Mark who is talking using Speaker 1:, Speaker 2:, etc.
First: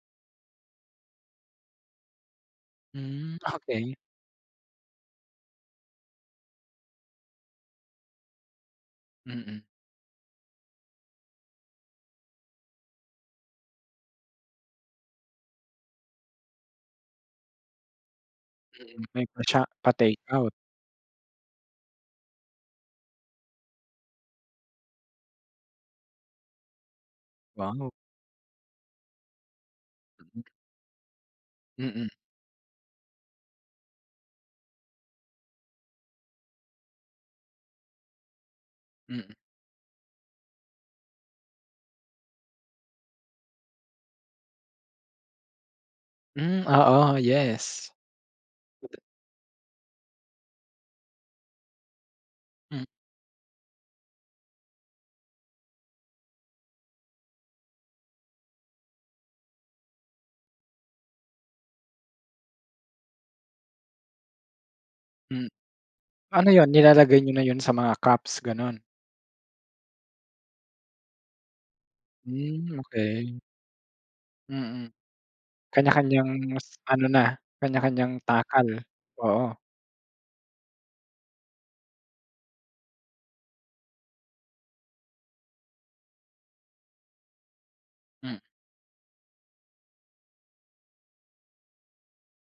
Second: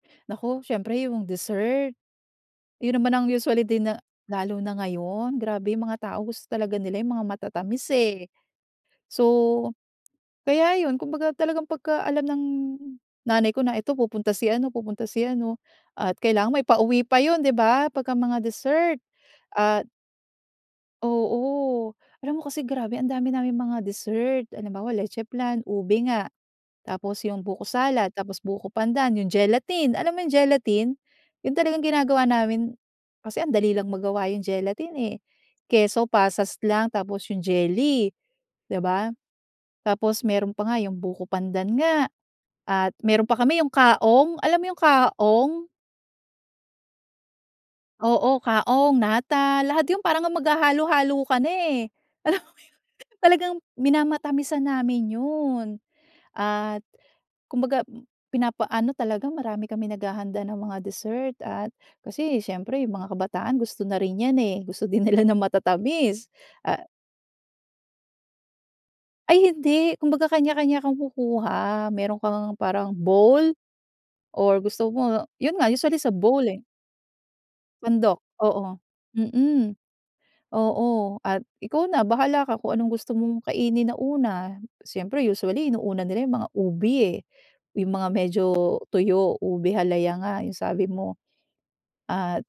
Speaker 1: Naku, siyempre yung dessert. Yun naman ang
Speaker 2: Hmm,
Speaker 1: usually din
Speaker 2: okey.
Speaker 1: na lalo na ngayon, grabe yung mga tao gusto talaga nila yung mga matatamis eh. So,
Speaker 2: Mm.
Speaker 1: kaya yun, kumbaga talagang pagka-alam ng nanay ko na ito pupunta si ano pupunta si ano at kailangan may pauwi pa yun, 'di ba? 'Pagka mga dessert,
Speaker 2: Mm, may pa sha
Speaker 1: ah
Speaker 2: pa takeout.
Speaker 1: Oo. Alam mo kasi grabe ang dami naming mga dessert. Halimbawa leche flan, ube nga, tapos yung buko
Speaker 2: Wow!
Speaker 1: salad, tapos buko pandan, yung gelatin, alam mo yung gelatin? Yun talagang
Speaker 2: Mm.
Speaker 1: ginagawa namin, kasi ang dali lang magawa yung gelatin eh. Keso, pasas lang tapos yung jelly, 'di ba?
Speaker 2: Mm.
Speaker 1: Tapos meron pa nga yung buko pandan nga at meron pa kami yung kaong, alam yung kaong?
Speaker 2: Hmm, oo, yes.
Speaker 1: Oo. Kaong,
Speaker 2: [unintelligible]
Speaker 1: nata, lahat yung parang ang maghahalo-halo ka na eh. Alam mo,
Speaker 2: Hmm.
Speaker 1: talagang minamatamisan namin yun. At, kumbaga pinapa-ano talaga, marami kaming naghahanda ng mga dessert at kasi siyempre yung mga kabataan gusto na rin 'yan eh. Gusto din nila ng
Speaker 2: Hmm.
Speaker 1: matatamis.
Speaker 2: Ano yun
Speaker 1: Ah
Speaker 2: nilalagay niyo na yun sa mga cups, ganun?
Speaker 1: Ay hindi. Kumbaga kanya-kanya kumukuha, meron ka ngang
Speaker 2: Hmm,
Speaker 1: parang
Speaker 2: okey.
Speaker 1: bowl or gusto
Speaker 2: Mm.
Speaker 1: mo, yun nga usually sa
Speaker 2: Kanya-kanyang
Speaker 1: bowl eh.
Speaker 2: s ano na, kanya-kanyang
Speaker 1: Sandok,
Speaker 2: takal.
Speaker 1: oo.
Speaker 2: Oo.
Speaker 1: Mhm, oo at ikaw na bahala ka kung anong gusto mong kainin na una, siyempre usually inuuna nila yung mga ube eh, yung mga
Speaker 2: Hmm.
Speaker 1: medyo tuyo. Ube halaya nga yung sabi mo. At